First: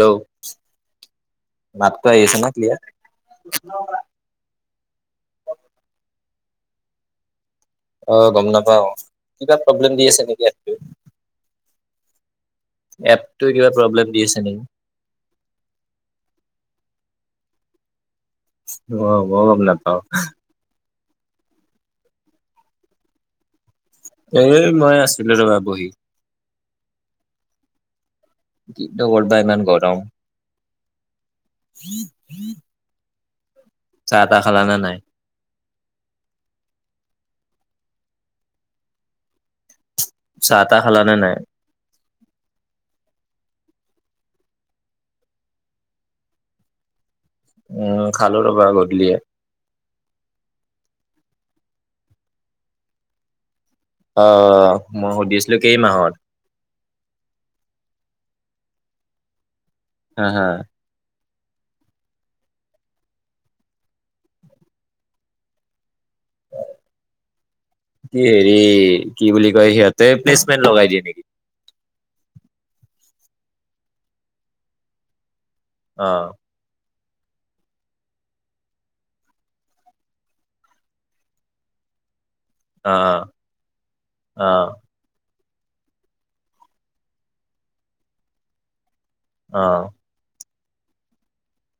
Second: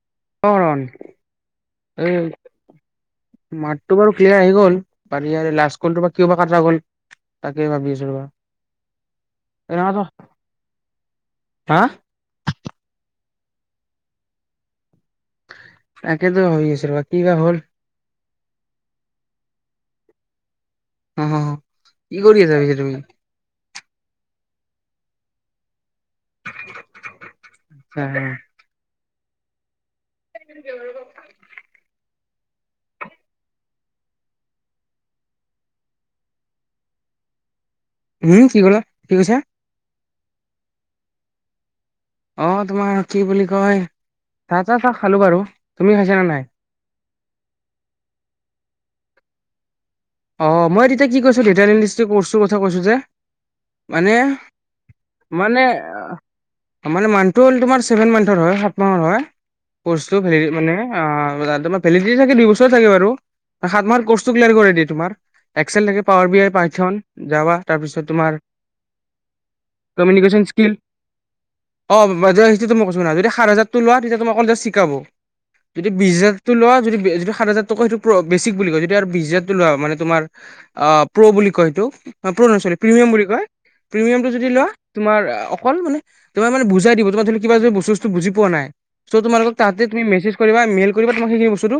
Hello আহি আছে ন ক্লিয়াৰ? মাতটো বাৰু ক্লিয়াৰ আহি গ'ল বাৰু ইয়াৰে লাষ্ট কলটো বা কিয় বা কাটা গ'ল। তাকে ভাবি আছো ৰবা অ', গম নাপাওঁ, কিবা প্ৰব্লেম দি আছে নেকি এপটো? হা এপ তো, কিবা প্ৰব্লেম দি আছে নি তাকেতো ভাবি আছিলোঁ ৰ, কিবা হ'ল? অ', ময়ো গম নাপাওঁ। [unintelligible] ‌ কি কৰি‌ আছা [unintelligible] তুমি? এ, মই আছিলোঁ ৰ'বা বহি। [unintelligible] কিনো কৰবা ইমান গৰম। চাহ, তাহ খালানে নাই? হম, কি ক'লা? কি কৈছা? চাহ, তাহ খালানে নাই? অ', তোমাৰ কি বুলি কয়, চাহ, তাহ খালোঁ বাৰু, তুমি খাইছানে নাই? উম, খালোঁ ৰ'বা গধূলি। অ', মই তেতিয়া কি কৈছোঁ, [unintelligible] কৰ্চটোৰ কথা কৈছোঁ যে মানে, অ' মই সুধি আছিলো মানে, কেই মাহত? মানে, মানুহটো হ'ল তোমাৰ ছেভেন মান্থৰ হয়, সাত মাহৰ হয়। কৰ্চটো হা হা। [unintelligible] মানে অ' তোমাৰ বেলিদিটি চাগে দুই বছৰ থাকে বাৰু সাত মাহৰ কটো কোৰ্চ কৰেই দি তোমাৰ এক্সেল লে পাৱাৰ বি আই পাঠ যাবা তাৰপিছত কি তোমাৰ হেৰি কি বুলি কয় সিহঁতে কমিউনিকেশ্যন প্লেচমেন্ট স্কিল লগাই দিয়ে নেকি? অ মই কৈছ না যদি সাত হাজাৰ লোৱা তেতিয়া তুম অকল জাষ্ট শিকাব। যদি বিশ অ' হাজাৰটো লোৱা যদি যিটো সাত হাজাৰ টকা সেইটো প্ৰ' বেচিক বুলি কয়, যদি আৰু বিশ হাজা মানে তোমাৰ অ' প্ৰ' বুলি কয় সেইটো। প্ৰ' নহয় চৰি, অ' প্ৰিমিয়াম অ' বুলি কয় প্ৰিমিয়ামটো যদি লোৱা অ' তোমাৰ কল মানে তোমাৰ মানে বুজাই দিব তোমাৰ ধৰিলোৱা কিবা যদি বস্তু-চস্ত বুজি পোৱা নাই। চ' তোমালোকৰ তাতে অ' তুমি মেছেজ কৰিবা, মেইল কৰিবা তোমাক সেইখিনি বস্তুটো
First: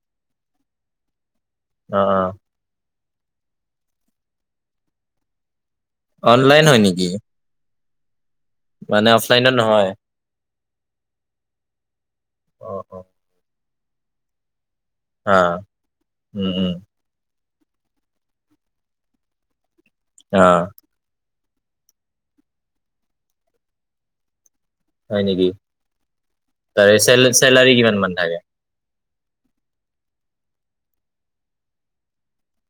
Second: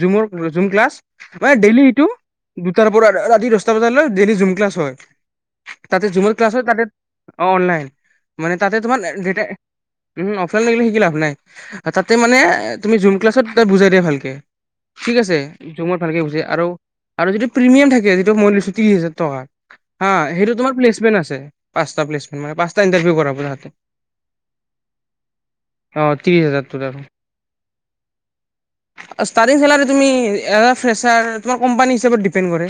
জুমৰ-জুম ক্লাছ। মানে, অ [unintelligible] দুটাৰ পৰা, ৰাতি দহটা বজালৈ ডেইলি জুম ক্লাছ হয়। তাতে জুমৰ ক্লাছ অনলাইন হয়, তাতে নেকি? অ' অনলাইন। মানে তাতে তোমাৰ মানে অফলাইনত নহয়? [unintelligible] অফলাইনত শিকি লাভ নাই। তাতে মানে অ' তুমি অ' জুম ক্লাছত তাত বুজাই দিয়ে ভালকে। ঠিক আছে, অ' জুমত ভালকে বুজাই। উম আৰু, উম আৰু যিটো প্ৰিমিয়াম থাকে, যিটো মই লৈছো ত্ৰিশ হাজাৰ টকা। আ' সেইটো অ'। তোমাৰ প্লেচমেণ্ট আছে। পাঁচটা প্লেচমেণ্ট মানে পাঁচটা ইণ্টাৰভিউ কৰা তাতে, হয় নেকি হাজাৰটোত তাৰে আৰু। চে চেলাৰী কিমান মান থাকে। ষ্টাৰ্টিং চেলাৰ তুমি ফ্ৰেছাৰ তোমাক, কোম্পানী হিচাপত দিপেণ্ড কৰে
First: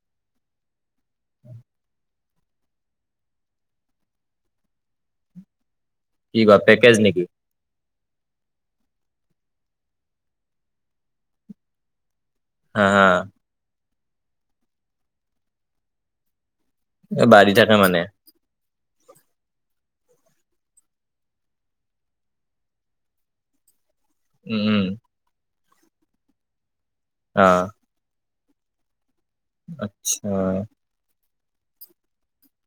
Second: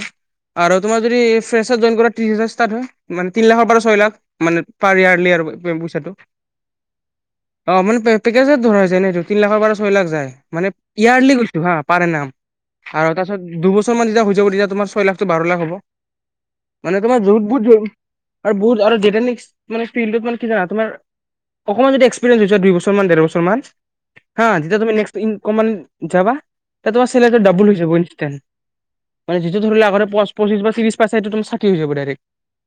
আৰু তোমাৰ যদি ফেচাৰ জইন কৰা তিছ হাজাৰ ষ্টাৰ্ট হয় মানে তিনিলাখ পৰা ছয় লাখ মানে পাৰি আৰু পইচাটো। কি বা পেকেজ নেকি। অ মানে পেকেজত ধৰা হৈছোয় নটো তিন লাখৰ পৰা ছয় লাখ যায় মানে ইয়াৰ্লি গৈছো হা পাৰে নাম, হা দুবছৰমান যেয়া হৈ যাব তেতিয়া তোমাৰ ছয়াখটো বাৰ লাখ হ'ব। মানে তোমাৰ এ যত বাঢ়ি বহুত থাকে জলি মানে আৰু বহুত, আৰু যেতিয়া নেকি জান তমাৰ অকমান যদি এক্সপিৰিয়েঞ্চ হৈছে দুই বছৰমান দেৰ বছৰ মান। হা উম উম যেতিয়া তুমি নেক্ট ই অকমান যাবা। তেতিয়া তোমাৰ চেলেৰীটো অ ডাবোল হৈজাব, মান যিটো ধৰিলে আগতে আচ্ছা পচিছ বা ত্ৰিছ পাইছে সেইটো তুমি থাৰ্টি হৈ যাব ডাইৰেক্ট।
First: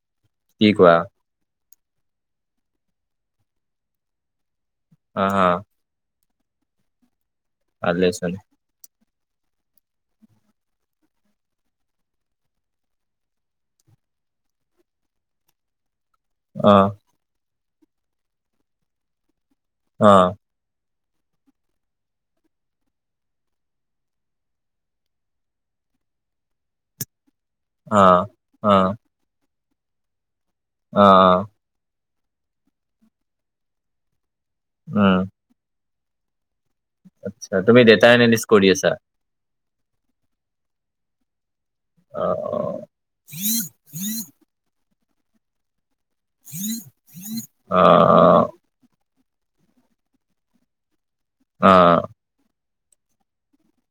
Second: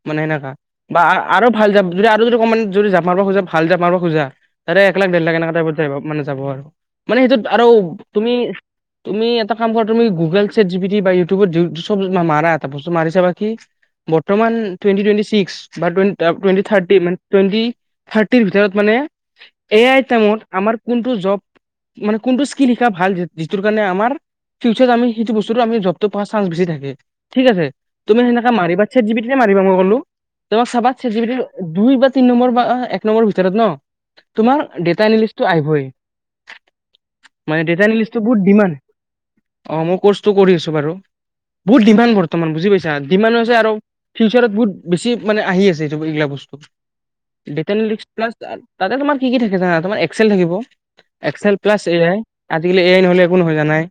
মানে সেনেকা কি কোৱা বা আৰু ভাল যাম যদি আৰু যদি অকণমান যদি জাপ মাৰবা খোজা, ভাল জাপ মাৰবা খোজা। তাৰে এক লাখ, দেৰ অ লাখ হা এনেকা টাইপত আহিব মানে যাব আৰু মানে সেইটোত আৰু তুমি ভালেচোন তুমি এটা কাম কৰা তুমি গুগল চাটজিপিতি বা ইউটিউবত মাৰা, এটা বস্ত মাৰি চাবা কি বৰ্তমান টুৱেন্টি, টুৱেন্টি ছিক্স বা টুৱেন্টি টুৱণ্টি, অ থাৰ্টি মানে টুৱণ্টি। থাৰ্টিৰ ভিতৰত মানে এই অ আইটেমৰ আমাৰ কোনটো জব মানে কোনটো স্কিল শিকা ভাল, যিটোৰ কাৰণে আমাৰ ফিউচাৰত আমি সেইটো বস্তুটো আমি জবটো পোৱাৰ চান্স বেছি থাকে। ঠিক আছে অ তুমি সেনেকে অ মাৰিবা চাটজিপিতিতে মা মই গ'লো। তোমাক চাবা অ অ চাটজিপিতিৰ দুই বা তিনি নম্বৰ বা এক নম্বৰ ভিতৰত ন'। তোমাৰ ডেটা উম এনলিচটো আহিবই। আচ্ছা মানে ডেটা তুমি এনালিষ্টটো বহুত ডেটাএনিলিষ্ট ডিমাণ্ড কৰি আছা? অ' মোক কৰ্চটো কৰি আছো বাৰু বহুত ডিমাণ্ড অ বৰ্তমান বুজি পাইছা, ডিমাণ্ড হৈছে আৰু ফিউচাৰত বহুত বেছি মানে আহি আছে। এইগিলা বস্তু, ডেটেল অ অ [unintelligible] তাতে তোমাৰ কি কি থাকে জানা, তোমাৰ এক্সেল থাকিব। এক্সেল অ প্লাছ এ আই আজিকালি এ আই নহ'লে একো নহয় জানাই।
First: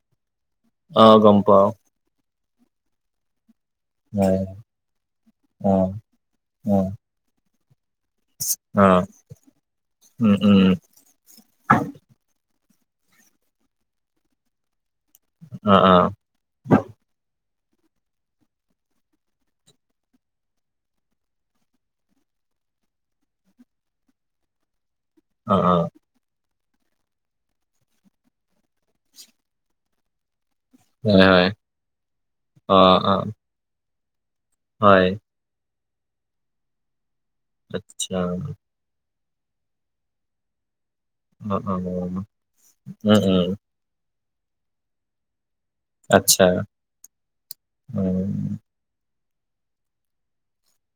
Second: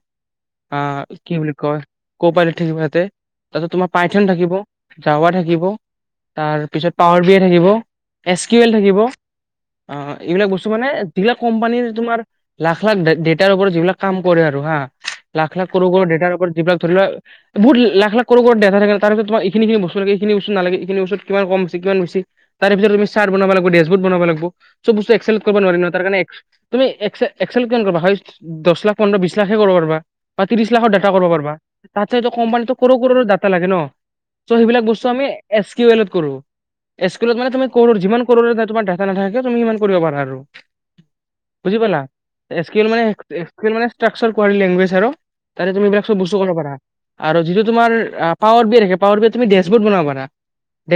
অ' কি গম বুলি পাও কয় ক' পালি। ঠিক মতে। তাত তোমাৰ পাইথন হয় থাকিব, জাৱা থাকিব অ অ তাৰপিছত পাৱাৰ বি এ থাকিব। এচ কিউ এল থাকিব অ' উম এইবিলাক উম বস্তু উম মানে যিবিলাক কোম্পানী তোমাৰ লাখ লাখ ডেটাৰ ওপৰত যিবিলাক কাম কৰে আৰু হা লাখ, লাখ, অ কৰোৰ, অ কৰোৰ ডেটাৰ ওপৰত যিবিলাক ধৰি লোৱা বহুত লাখ লাখ দো থাকে তাৰিছ তোম এইখিনি বস্তু লাগে এইখিনি নাগে এইখিনিস্তু কিমান কমছ কিমান বছ তাৰপিত তুম বনাব লাগিব ডেছবু বনাব লাগিব। [unintelligible] চব বস্তু এক্সেল অ কৰিব অ নোৱাৰি ন ত কাৰণে, তুমি একেল এক্সেল কিমান কৰিবা দহ লাখ পোন্ধৰ বিশছ লাখে কৰিব পাৰিবা। বা ত্ৰিশ লাখৰ ডাটা হয় কৰিব হয় পাৰা তাতো অ অ কোম্পানীতো ডাটা লাগে ন। চ সেইবিলাক হয় বস্তু আমি এ, এট কৰো এ তানে তুম কৰ আচ্ছা যিমান কৰো তোমাৰ, নাথাকে তুমি ইমান কৰিব পাৰা আৰু অ অ বুজি পাল না উম স্কিল মানে উম মানে, কাৰোৱাৰ লেংগুৱেজ, হেৰ, তাৰে তুমি এইবিলাক চব বস্তু আচ্ছা ক'ব পাৰা আৰু যিটো তোমাৰ অ আহ পাৱাৰ বি পাৱাৰ বি, তুমি ড্ৰেছবৰ্ড বনাবানা।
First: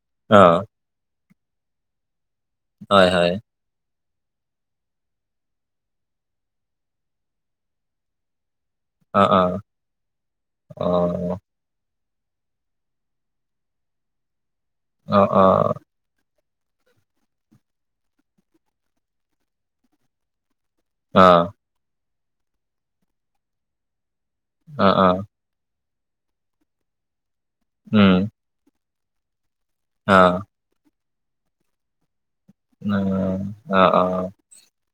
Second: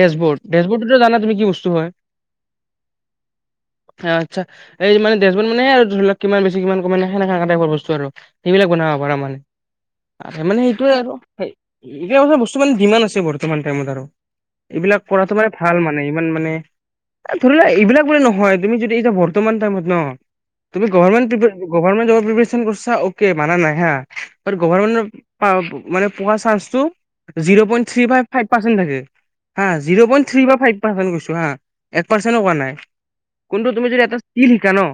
ডেছবৰ ডেছবৰ্ডটো জানা তুমি কি বস্তু হয়। হয় হয়। আচ্ছা এই মানে দেজবোত মানে ধৰি লওক কিমান বেছি কিমান কম মানে সেনে সেনে টাইপৰ বস্তু সেইবিলাক বনাব পাৰ অ মানে অ মানে অ সেইটোৱে আৰু এতিয়া কিছুমান বস্তু মানে দিমান আছে বৰ্তমান টাইমত আৰু এইবিলাক অ কৰাটো মানে ভাল মানে ইমান মানে এ ধৰি লোৱা এইবিলাক বোলে নহয় তুমি যদি এতিয়া বৰ্তমান টাইমত ন তুমি অ গৰমেন্ট পি গৰমেন্ট জব পিপৰিছন কৰিছা অকে মানা নাই হা বাট অ অ অ গভাৰ্ণমেণ্ট পা মানে পো চান্সটো zero point three um five five percent থাকে হা জিৰ' অ পইন্ট থ্ৰী বা ফাইভ পাচেন্ট কৈছো হা এক পাৰ্চেনো কোৱা নাই কোনটোত অ তুমি অ যদি ইচকিল শিকা ন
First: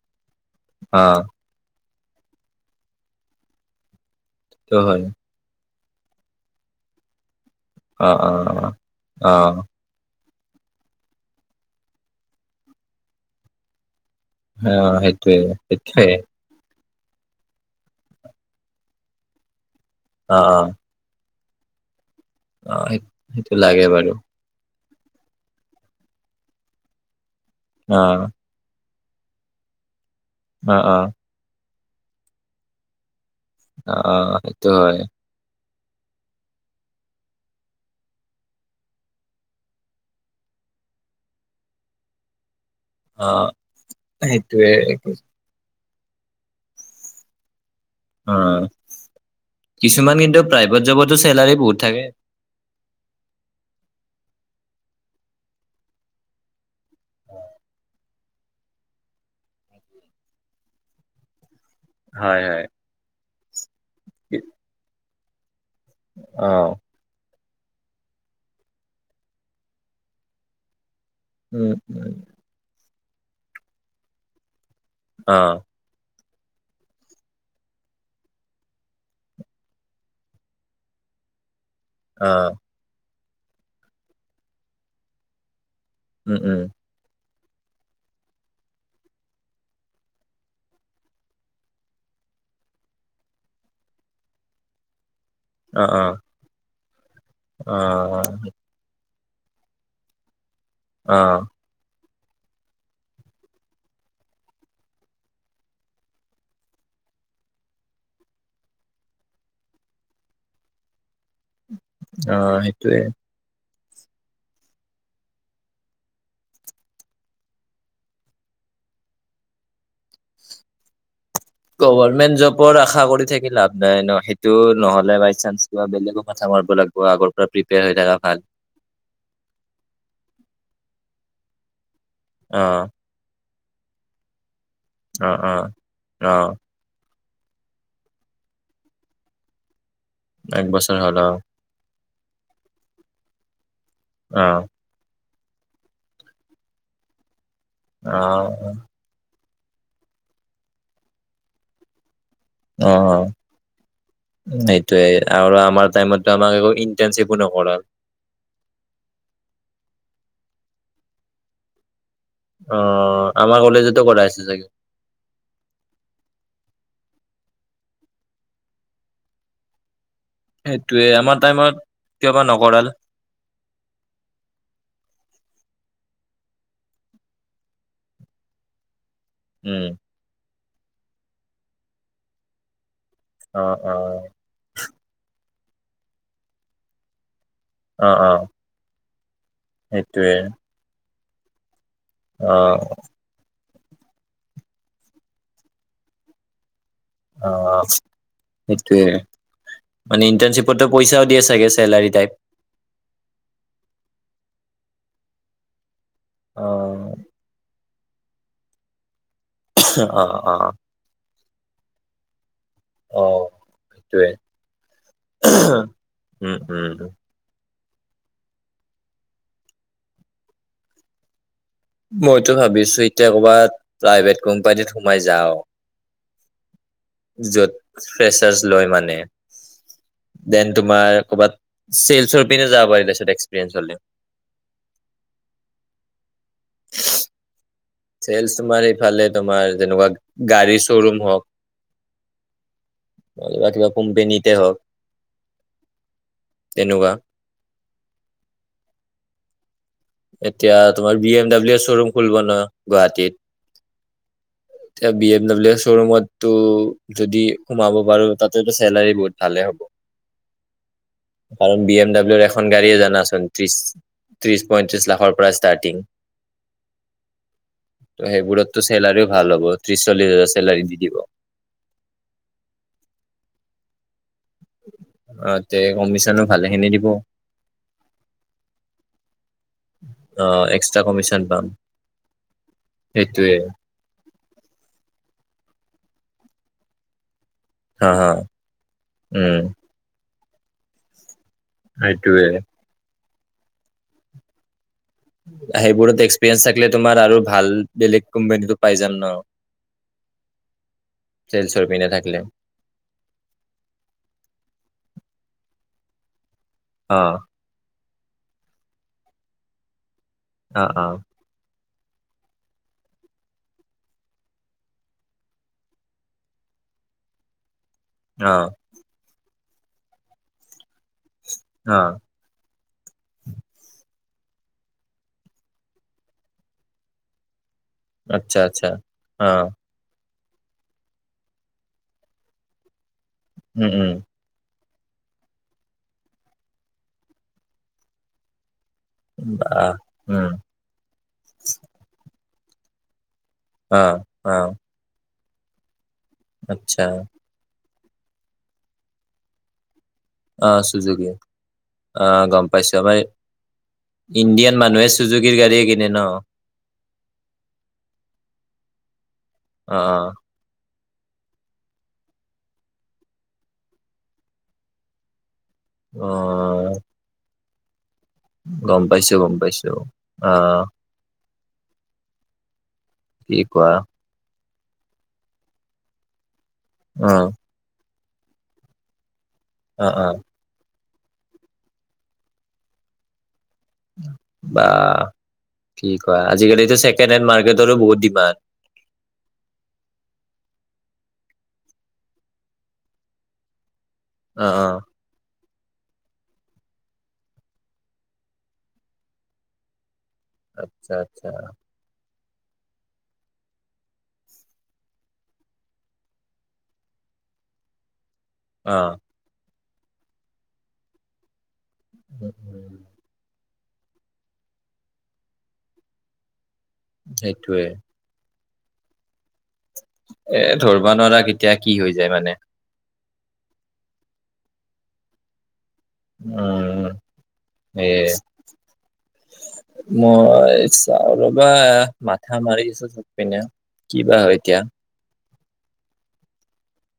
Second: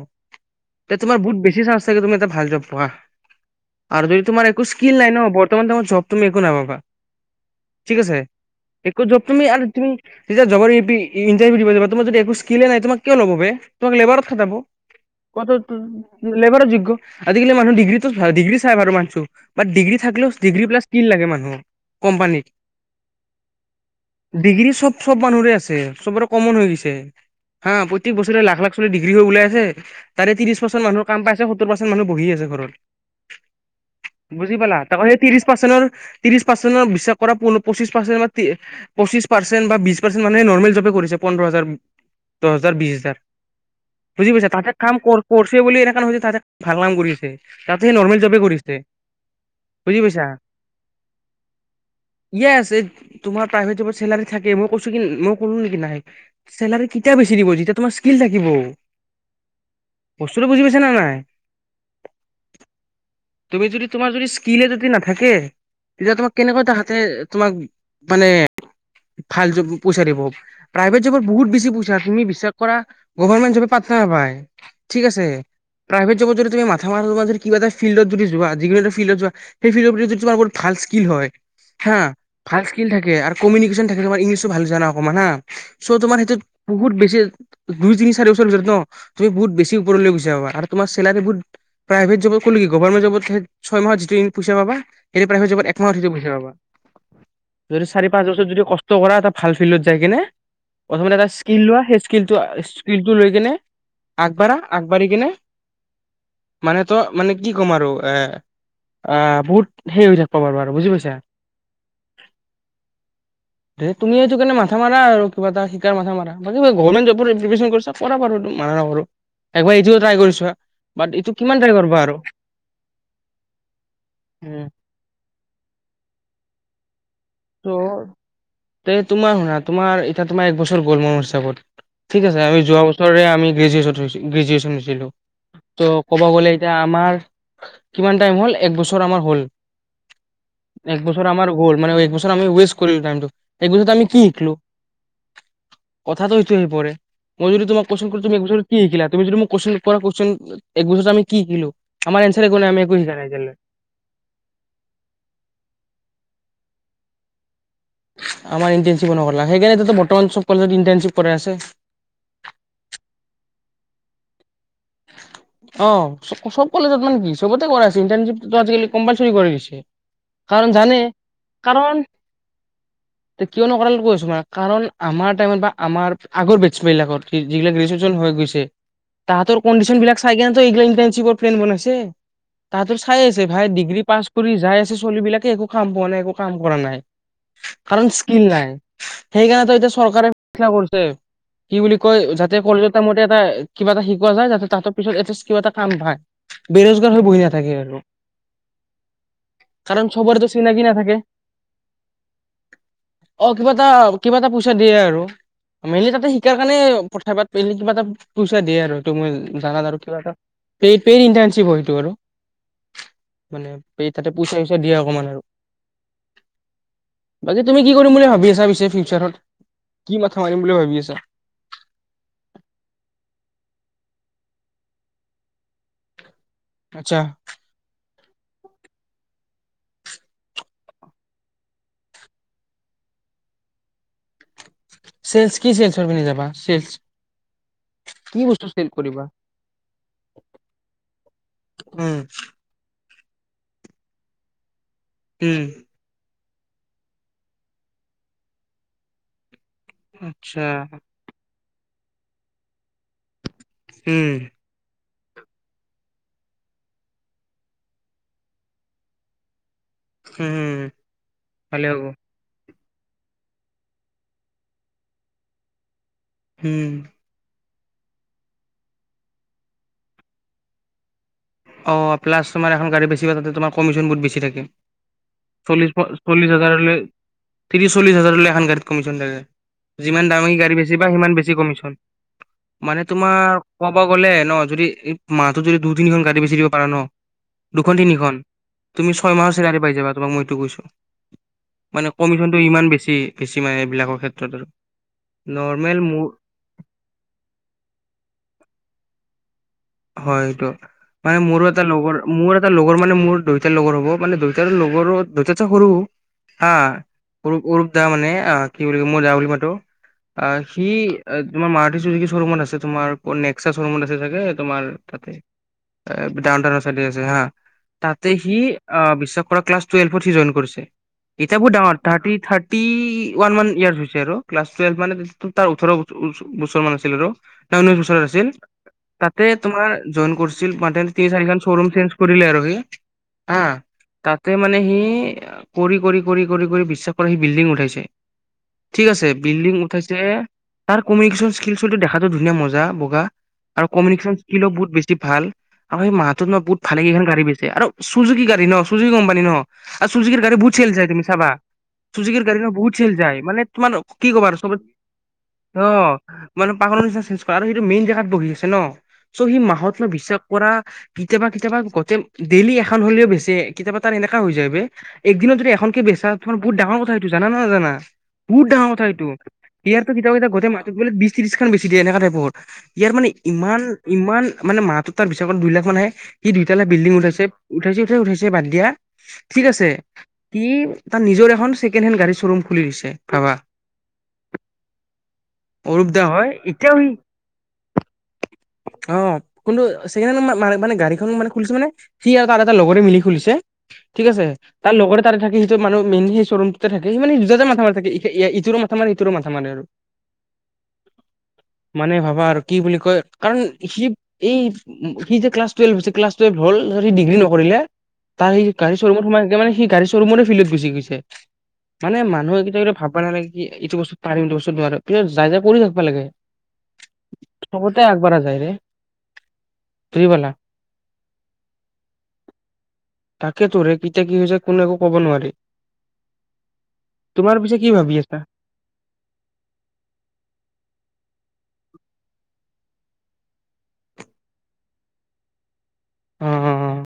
অ তোমাৰ বেছি চানন্স থাকে তুমি এটা ভাল জব পোৱা আৰু [unintelligible] তোমাৰ একো সেইটো স্কিল হয় নাই ন বৰ্তমান তোমাৰ জব তুমি একো নাপাবা। ঠিক অ আছে অ এক কৰ য অ তুমি আৰু তুমি যেতিয়া জবৰ ই পি ইণ্টাৰভিউ দিব যাবা তোমাৰ যদি একো্ ইস্কিলে নাই তোম কিয় ল'ব বে তামাক লেবাৰত খাতাব অ সেইটোৱে কত সেইটোৱে লেবাৰৰ যোগ্য আজিকালি মানু ডিগ্ৰী ডিগ্ৰী চাই বাৰু মানছো বাট ডিগ্ৰী থাকলেও অ ডিগ্ৰী প্লাছ স্কিল‌ লাগে মানুহৰ। অ সেই সেইটো লাগে বাৰু ডিগ্ৰী চব চব মানুহৰে আছে চবৰে কমন হৈ গৈছে হা অ প্ৰত্যেক বছৰে লাখ লাখ আপোনি ডিগ্ৰী হৈ ওলাই আছে তাৰে ত্ৰিছ অ পাৰচেণ্ট অ মানুৰ কাম পাইছে সত্ৰৰ পাৰ্চেন্ত মানুহ বহি আছে ঘৰত। অ অ, বুজি সেইটো পালা হয় তাক সেই ত্ৰিশ পাৰ্চেন্টৰ ত্ৰিশ পাৰ্চেন্ট বিশ্বাস কৰা পঁচিছ পাৰ্চেন্ট পাৰ্চেন্ট বা‌ বিশ পাচেন্ট মানুহে নৰ্মেল জবে কৰিছে পোন্ধৰ হাজাৰ দশ বিশ হাজাৰ অ বুজি পাইছা তাতে সেইটোৱে কাম কৰছে বুলি ন যিমান হৈছে তাতে ভাল নাম কৰি আছে তাতে নৰ্মেল অ জব কৰিছে বুজি কিছুমান পাইছায় কিন্তু প্ৰাইভেট জবতো চেলাৰী বহুত থাকে এই তোমাৰ তাই হৈ যাব চেলাৰী থাকে মই কৈছো নেকি মই কলো নেকি নাহে চেলাৰী কেতিয়া বেছি দিব যেতিয়া তোমাৰ স্কিল থাকিব বস্তুতো বুজি পাই ন নাই হয় হয় তুমি যদি তোমাৰ যদি স্কিল যদি নাথাকে থাকে তেতিয়া তোমাক অ কেনেকুৱা তাহাতে তোমাক মানে ভাল পইচা দিব প্ৰাইভেট আজি যুগত বহুত বেছি উম পইছা উম, তুমি বিশ্বাস কৰা গভাৰমেণ্ট জপে পাট্টা নাপায় ঠিক আছে অ প্ৰাইভেট টোবো উদি মা ধেমালোৱা যদি কিব এটা ফিল্ডত যদি যোৱা দিঘলীয়াতী ফিল্ডত যোৱা সেই ফিল্ডৰ যদি তোমাৰ ভাল স্কিল হয় হা অ ভাল স্কিল থাকে কমিউনেকিশ্চন‌ থাকিলে তোমাৰ ইংলিছো ভাল জানা অকণমান হা চ' তোমাৰ উম সেইটোত উম বহুত বেছি দুই, তিনি, চাৰি বছৰৰ ভিতৰত ন, তুমি বহুত বেছি ওপৰলৈ গুচি যাবা আৰু তোমাৰ চেলাৰী বহুত প্ৰাইভেট জবত কলো কি গভাৰ্ণমেণ্ট জবত ঠাইত ছয় মাহত যিটো ইন পইচা পাবা সেইটো প্ৰাইভেট জবত অ একমাহ অ অধিককৈ পইচা পাবা। যদি চাৰি, অ পাঁচ বছৰ যদি কষ্ট কৰা এটা ভাল ফিল্ডত যায় কেনে অ প্ৰথমতে এটা স্কিল লোৱাে, সেই স্কিলটো, স্কিলটো লৈ কেনে আগবাঢ়া, আগবাঢ়ি কেনে মানে ত, মানে কি ক'ম আৰু এ আহ বহুত হেৰি হৈ থাকবা পাৰবা আৰু বুজি পাইছা? অ' সেইটোৱে। হে তুমি সেইটো কাৰণে মাথা মাৰা আৰু কিবা এটা শিকাৰ মাথা মাৰ। বাকী গৰ্ভমেণ্ট জবৰ এক্সিবিচন কৰচা কৰা বাৰু মানা নকৰো। এবাৰ ইটো ট্ৰায় কৰি চোৱা। বাট এইটো কিমান ট্ৰাই কৰবা আৰু গভাৰ্ণমেণ্ট জবৰ আশা কৰি থাকি লাভ নাই ন, সেইটো নহ'লে বাইচাঞ্চ কিবা বেলেগো মাঠা মা লাগ ত', তে তোমাৰ শুনা তোমাৰ এতিয়া তোমাৰ এক বছৰ গ'ল মোৰ চাপ'ৰ্ট ঠিক আছে, অ আমি যোৱা বছৰে আমি গ্ৰেজুৱেটত থৈছিল, গ্ৰেজুৱেচন হৈছি লো, অ অ ত' ক'ব অ গ'লে এতিয়া আমাৰ কিমান টাইম হ'ল এক বছৰ আমাৰ হ'ল। এক বছৰ আমাৰ হ'ল মানে এক বছৰ আমি ওৱাস্ট কৰিলো টাইমটো। এক বছৰত আমি কি অ শিকলো? কথাটো সেইটোৱে হৈ পৰে। মই যদি তোমাক কোৱেচন অ সুধো তুমি এক বছৰত কি শিকিলা? তুমি যদি মোক কোৱেচন পৰা কোৱেচন এক বছৰত আমি কি শিকিলো? আমাৰ এনচাৰ একো নাই আমি একো অ', শিকা অ, নাই এতিয়ালৈ ' সেইটোয়ে আৰু আমাৰ টাইমতো আমাক একো ইন্টানশিপো নকৰাল। আমাৰ ইণ্টাৰনশিপ নকৰলা। সেইকাৰণেতোটো বৰ্তমান চব কলেজত ইণ্টাৰ্নশ্বিপ কৰাই আছে। অ' আমাৰ কলেজতো কৰাই আছে চাগে। অ' চব চব কলেজত মানে কি? চবতে কৰাই আছে, ইন্টাৰশিপটোতো আজিকালি কম্পালচৰি কৰা গেছি। কাৰণ জানে, সেইটোয়ে আমাৰ টাইমত কাৰণ কিয় বা নকৰাল ত' কিয় নকৰালে কৈ আছো না। কাৰণ আমাৰ টাইমত বা আমাৰ আগৰ বেস্ত বিলাকত, যিগিলাক গ্ৰেজুৱেচন হৈ গৈছে তাহাঁতৰ উম কন্ডিশ্যন বিলাক সিহঁতৰ এইগিলাক ইন্টানশিপৰ ফ্ৰেণ্ড বনাইছে। তাতো খাই আছে অ ভাই। অ ডিগ্ৰী পাছ কৰি যাই আছে ছলি বিলাকে একো কাম পোৱা নাই একো, কাম কৰা নাই। অ কাৰণ অ স্কিল নাই। সেইকাৰণে তো এতিয়া চৰকাৰে সেইটোয়ে এতিয়া সুবিধা কৰিছে। কি বুলি কয় অ যাতে কলেজৰ টাইম তে এটা কিবা এটা শিকোৱা যাতে তাতে। পিছত এটাছ কিবা এটা কাম ভাই। বেৰোজগাৰ হৈ বহি অ নাথাকে আৰু সেইটোয়ে কাৰণ মানে চবৰেতো চিনাকি ইন্টাৰ্ণশ্বিপতো নাথাকে পইচাও দিয়ে চাগে চেলাৰী টাইপ অ', কিবা এটা কিবা এটা প'ষ্ট চা দিয়ে আৰু। মেইনলি তাতে শিকাৰ অ', কাৰণে পথাৰ পাতবি কিবা এটা পইচা দিয়ে আৰু সেইটো মই জাগাত আৰু কিবা এটা অ', অ', এই পেইড চিপ সেইটো আৰু। অ'। মানে এই সেইটোৱে তাতে পইচা তইছা দিয়ে অকমান আৰু উম, উম, বাকী তুমি কি কৰিম বুলি ভাবি আছা পিছে ফিউচাৰত? কি মাথা মাৰিম বুলি ভাবি আছা? মইতো ভাবিছো এতিয়া ক'বাত প্ৰাইভেট কোম্পানীত সোমাই যাওঁ। আচ্ছা য'ত ফ্ৰেচাৰ্চ লয়, দেন তোমাৰ মানে চেলছৰ পিনে যাব পাৰি তাৰপিছত এক্সপেৰিয়েণ্স হ'লে। চেল্ছ কি চেল্ছৰ পিনে যাম? বা চেল্ছ চেল্ছ তোমাৰ এফালে তোমাৰ যেনেকুৱা গাড়ী শ্ব'ৰুম হওঁক। উম বা কিবা কোম্পানীতে হওঁক। উম। তেনেকুৱা। আচ্ছা এতিয়া তোমাৰ বি এম ডাব্লিউ [unintelligible] গুৱাহাটীত। উম এতিয়া বি এম ডাব্লিউ শ্ব'ৰুমত টো যদি সোমাব পাৰো, তাতেতো চেলাৰী বহুত ভালে হ'ব। উম কাৰণ ভালে বি হ'ব এম ডাব্লিউৰ এখন গাৰীয়ে জানাচোন, ত্ৰিশ-ত্ৰিশ পঁয়ত্ৰিছ লাখৰ পৰাই ষ্টাৰ্টিং। হম। ত' সেইবোৰততো চেলাৰিও ভাল হ'ব, ত্ৰিশ চল্লিছ হাজাৰ চেলাৰি দি দিব। অ', প্লাছ তোমাৰ এখন গাৰী বেছিবা, তাতে তোমাৰ কমিশন বহুত বেছি থাকে। অ তে কমিশনো চল্লিশ-চল্লিশ ভালেখিনি হাজাৰলে, দিব ত্ৰিশ-চল্লিশ হাজাৰলৈ এখন গাড়ীত কমিচন থাকে। যিমান অ দামী গাড়ী এক্সট্ৰা বেছিবা, সিমান কমিশন বেছি পাম কমিচন। মানে তোমাৰ সেইটোয়ে কব গ'লে ন, যদি মাহটোত যদি দুই তিনিখন গাড়ী বেচি দিব পাৰা ন' দুখন হা হা তিনিখন, তুমি ছয় মাহৰ উম চিলেৰী পাই যাবা, তোমাক মই [unintelligible] কৈছো। মানে সেইটোয়ে কমিচনটো ইমান বেছি। বেছি মানে এইবিলাকৰ ক্ষেত্ৰত আৰু। নৰ্মেল সেইবোৰত মোৰ এক্সপিৰিয়েঞ্চ থাকিলে তোমাৰ আৰু ভাল বেলেগ কোম্পানীটো পাই যাম ন'। হয় এইটো মানে মোৰো এটা চেলচৰ পিনে লগৰ থাকিলে মোৰ এটা লগৰ মানে মোৰ দওটাৰ লগৰ হ'ব মানে দওটাৰ লগৰো দেউতাত চে সৰু? হা অ [unintelligible] দুটা মানে অ' কি বুলি কয় মই [unintelligible] বুলি মাতো। অ' সি তোমাৰ মাৰ [unintelligible] ৰুমত আছে তোমাৰ নেক্সচা শ্বৰুমত আছে চাগে। তোমাৰ তাতে অ, ডাউনটাউনৰ চাইদে আছে হা। তাতে সি অ অ' বিশ্বক পৰা ক্লাছ টুৱেল্ভত সি জইন কৰিছে। ইতা বহোত ডাঙৰ অ থাৰ্টি-থাৰ্টি থাৰ্টি ওৱান মান ইয়াৰ্চ হৈছে আৰু ক্লাছ টুৱেল্ভ মান তাৰ ওঠৰ বছৰ মান আছিল আৰু। তাৰ ঊনৈশ বছৰ হৈছিল। আচ্ছা আচ্ছা তে অ তোমাৰ জইন কৰিছিল [unintelligible] তিনি চাৰিখন শ্বৰুম চেঞ্জ কৰিলে আৰু সি। আ উম উম তাতে মানে সি ই কৰি -কৰি- কৰি - কৰি - কৰি বিশ্বাস কৰা সি বিল্ডিং উঠাইছে। ঠিক আছে বিল্ডিং বাহ উঠাইছে, উম তাৰ কমিউনিকেশ্যন স্কিল [inaudible] দেখাটো ধুনীয়া নে মজা বগা। আৰু অ কমিউিকেশ্যন অ স্কিলো বহুত বেছি ভাল। আৰু এই মাহ [unintelligible] মাহটোত বহুত আচ্ছা ভালেকেইখন গাড়ী বিছে আৰু চুজুকি গাড়ী ন চুজুকি কোম্পানী ন' আৰু চুজুকিৰ গাড়ী অ বহুত চেল যায়, তুমি চুজুকি চাবা অ চুজুকিৰ গাড়ী গম ন বহুত পাইছো চেল আমাৰ যায় মানে, তোমাৰ কি ক'বা আৰু ইণ্ডিয়ান চবত মানুহে চুজুকিৰ গাড়ীয়ে কিনে ন অ' মানে পাগলৰ নিচিনা চেঞ্জ কৰা আৰু সেইটো মেইন জেগাত বহি আছে। হে ন' চ' সি মাহত অ ন ' বিশ্বাস কৰা কেতিয়াবা কেতিয়াবা গোটেই ডেইলি এখন হ'লেও বেচে কেতিয়াবা তাৰ এনেকা হৈ যায় বে একদিনত যদি এখন। এখনে কে অ বেচা তোমাৰ বহুত ডাঙৰ কথাটো সেইটো জানা না নাজানা। উ [unintelligible] বহু ডাঙৰ গম কথা এইটো, পাইছো গম পাইছো ইয়াৰ টো কেতিয়াবা অ কেতিয়াবা গোটে মানুহবিলাক বিশ ত্ৰিশ লাখ। বেছি [unintelligible] ইয়াৰ কি ইমান কোৱা ইমান মানে মাহতৰ তাৰ [unintelligible] দুই লাখ মানহে দুইটালা বিল্ডিং অ উঠাইছে উঠাইছে উঠাইছে বাদ দিয়া ঠিক আছে অ অ কি? তাৰ নিজৰ এখন কেণ্ড হেণ্ড গাড়ী শ্বৰুম খুলি দিছে ভাবা। বা অৰূপ কি দা কয় হয় আজিকালো এতিয়াও সি ছেকেণ্ড হেণ্ড মাৰ্কেটৰো বহুত ডিমাণ্ড অ' কিন্তু সেইখ মানে গাড়ী মানে খুলিছে মানে সি আৰু তাৰ এটা লগৰে মিলি খুলিছে। ঠিক আছে অ অ তাৰ লগৰে তাৰে থাকি। মানুহ মেইন সেই শ্বৰুমটোতে থাক সেই মানে দুটাতে মাথা মাৰ থাকে ইটোৰ মথা মাৰে ইটোৰো মথা মাৰে আৰু। আচ্ছা আচ্ছা মানে ভাবা আৰু কি বুলি কয়? কাৰণ সি এই সি যে ক্লাছ টুৱেলভ হৈছে ক্লাছ টুৱেলভ হল ডিগ্ৰী নকৰিলে। তাৰ সেই গাড়ী অ চ' ৰুমত সমাইে মানে গাড়ী চৰু মানে ফিল্ত গুচি গৈছে মানে উম, মানুহে কেইটা কেইটা উম, ভাববা নালাগে। এইটো বস্তু পাৰিম এইটো বস্তু নোৱাৰো পি যায় যায় কৰি থাকিবা লাগে। সেইটোৱে। যাই। এ ধৰবা নৰা এতিয়া কি হৈ যায় মানে তাকে তোৰে কেতিয়া কি হৈছে কো একো কব নোৱাৰি। উম তোমাৰ পিছে কি ভাবি এই আছা? মই চ ' কিবা মাথা মাৰি আছো থ পিনে কিবা হয় এতিয়া। উম উম।